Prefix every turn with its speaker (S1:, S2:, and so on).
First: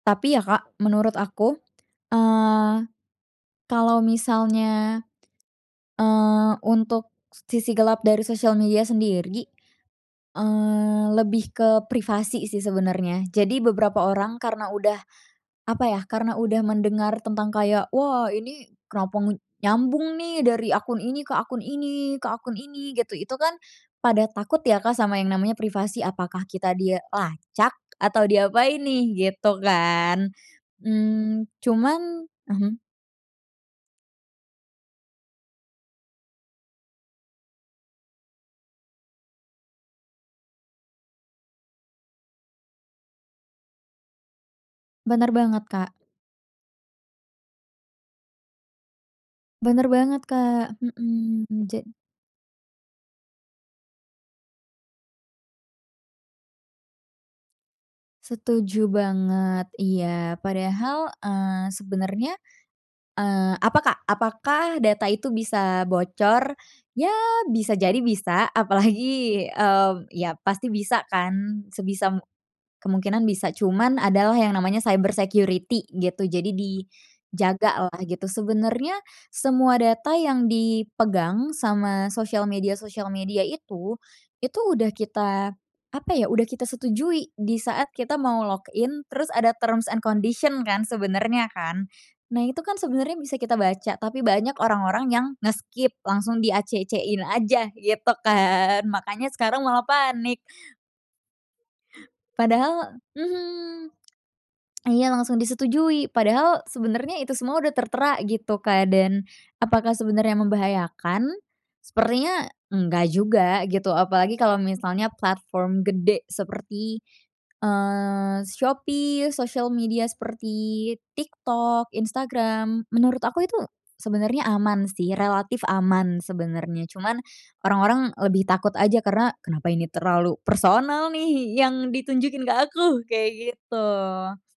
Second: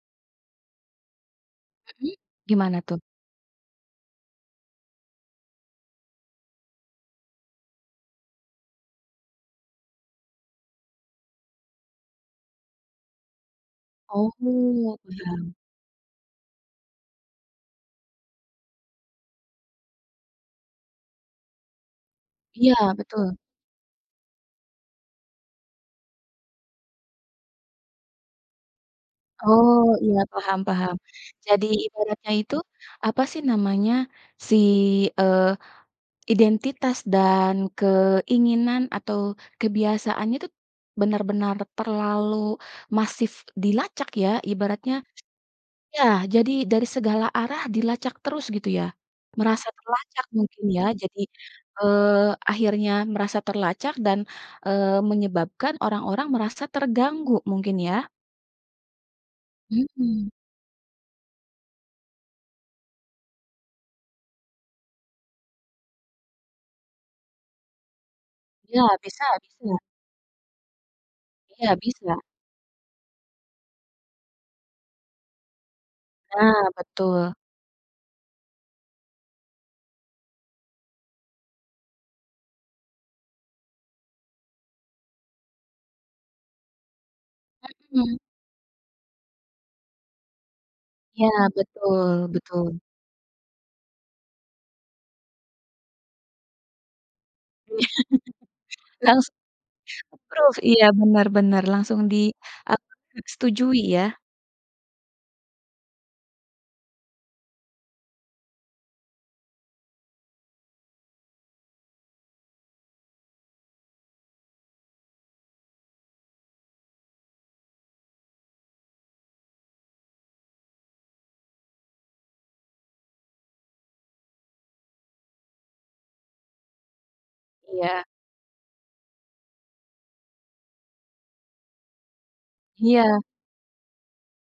S1: Tapi ya Kak, menurut aku,
S2: Mhm,
S1: eee,
S2: gimana tuh?
S1: kalo misalnya, eee, untuk sisi gelap dari sosial media sendiri, eee, lebih ke privasi sih sebenernya. Jadi beberapa
S2: Oh,
S1: orang karena
S2: iya.
S1: udah apa ya, karena udah mendengar tentang kayak, "Wah ini, kenapa nyambung nih, dari akun ini ke akun ini, ke akun
S2: Iya,
S1: ini?" gitu. Itu
S2: betul.
S1: kan pada takut ya Kak sama yang namanya privasi. Apakah kita dilacak? Atau diapain nih? Gitu
S2: Oh, iya,
S1: kan.
S2: paham paham.
S1: Mmm,
S2: Jadi
S1: cuman
S2: ibaratnya itu
S1: mhm.
S2: apa sih namanya, si eee, identitas dan keinginan atau kebiasaannya tu benar-benar terlalu masif dilacak ya ibaratnya
S1: Benar banget Kak.
S2: ya! Jadi, dari segala arah dilacak terus gitu ya? Merasa
S1: Benar banget
S2: terlacak mungkin
S1: Kak
S2: ya, jadi,
S1: mhm. Jad
S2: eee, akhirnya merasa terlacak dan, eee, menyebabkan orang-orang merasa terganggu mungkin ya?
S1: Setuju banget,
S2: Mhm.
S1: iya. Padahal, eee, sebenernya, eee, apa Kak? Apakah data itu bisa bocor? Ya, bisa jadi bisa,
S2: Iya, bisa,
S1: apalagi,
S2: bisa.
S1: eee, ya pasti bisa kan,
S2: Iya,
S1: sebisa
S2: bisa.
S1: kemungkinan bisa, cuman adalah yang namanya cyber security gitu. Jadi
S2: Nah, betul.
S1: dijaga lah gitu. Sebenernya semua data yang dipegang sama sosial media-sosial media itu, itu udah kita apa ya, udah kita setujui disaat kita
S2: Mhm.
S1: mau log in, terus ada terms and condition kan,
S2: Ya,
S1: sebenernya kan?
S2: betul,
S1: Nah, itu kan
S2: betul.
S1: sebenernya bisa kita baca, tapi banyak orang-orang yang nge-skip, langsung di-acc-in aja gitu kan? Makanya
S2: Langsung
S1: sekarang malah panik.
S2: approve, iya, benar, benar, langsung di, [unintelligible]
S1: Padahal
S2: eee, setujui
S1: mhm.
S2: ya?
S1: Iya langsung disetujui. Padahal sebenernya itu semua udah tertera gitu Kak, dan apakah sebenernya membahayakan? Sepertinya enggak juga gitu, apalagi kalo misalnya platform gede seperti, eee, Shopee, sosial media seperti TikTok, Instagram. Menurut aku itu sebenernya aman sih, relatif aman sebenernya. Cuman,
S2: Iya.
S1: orang-orang lebih takut aja, karena, "Kenapa ini terlalu personal nih, yang ditunjukin ke aku?"
S2: Iya.
S1: kayak gitu.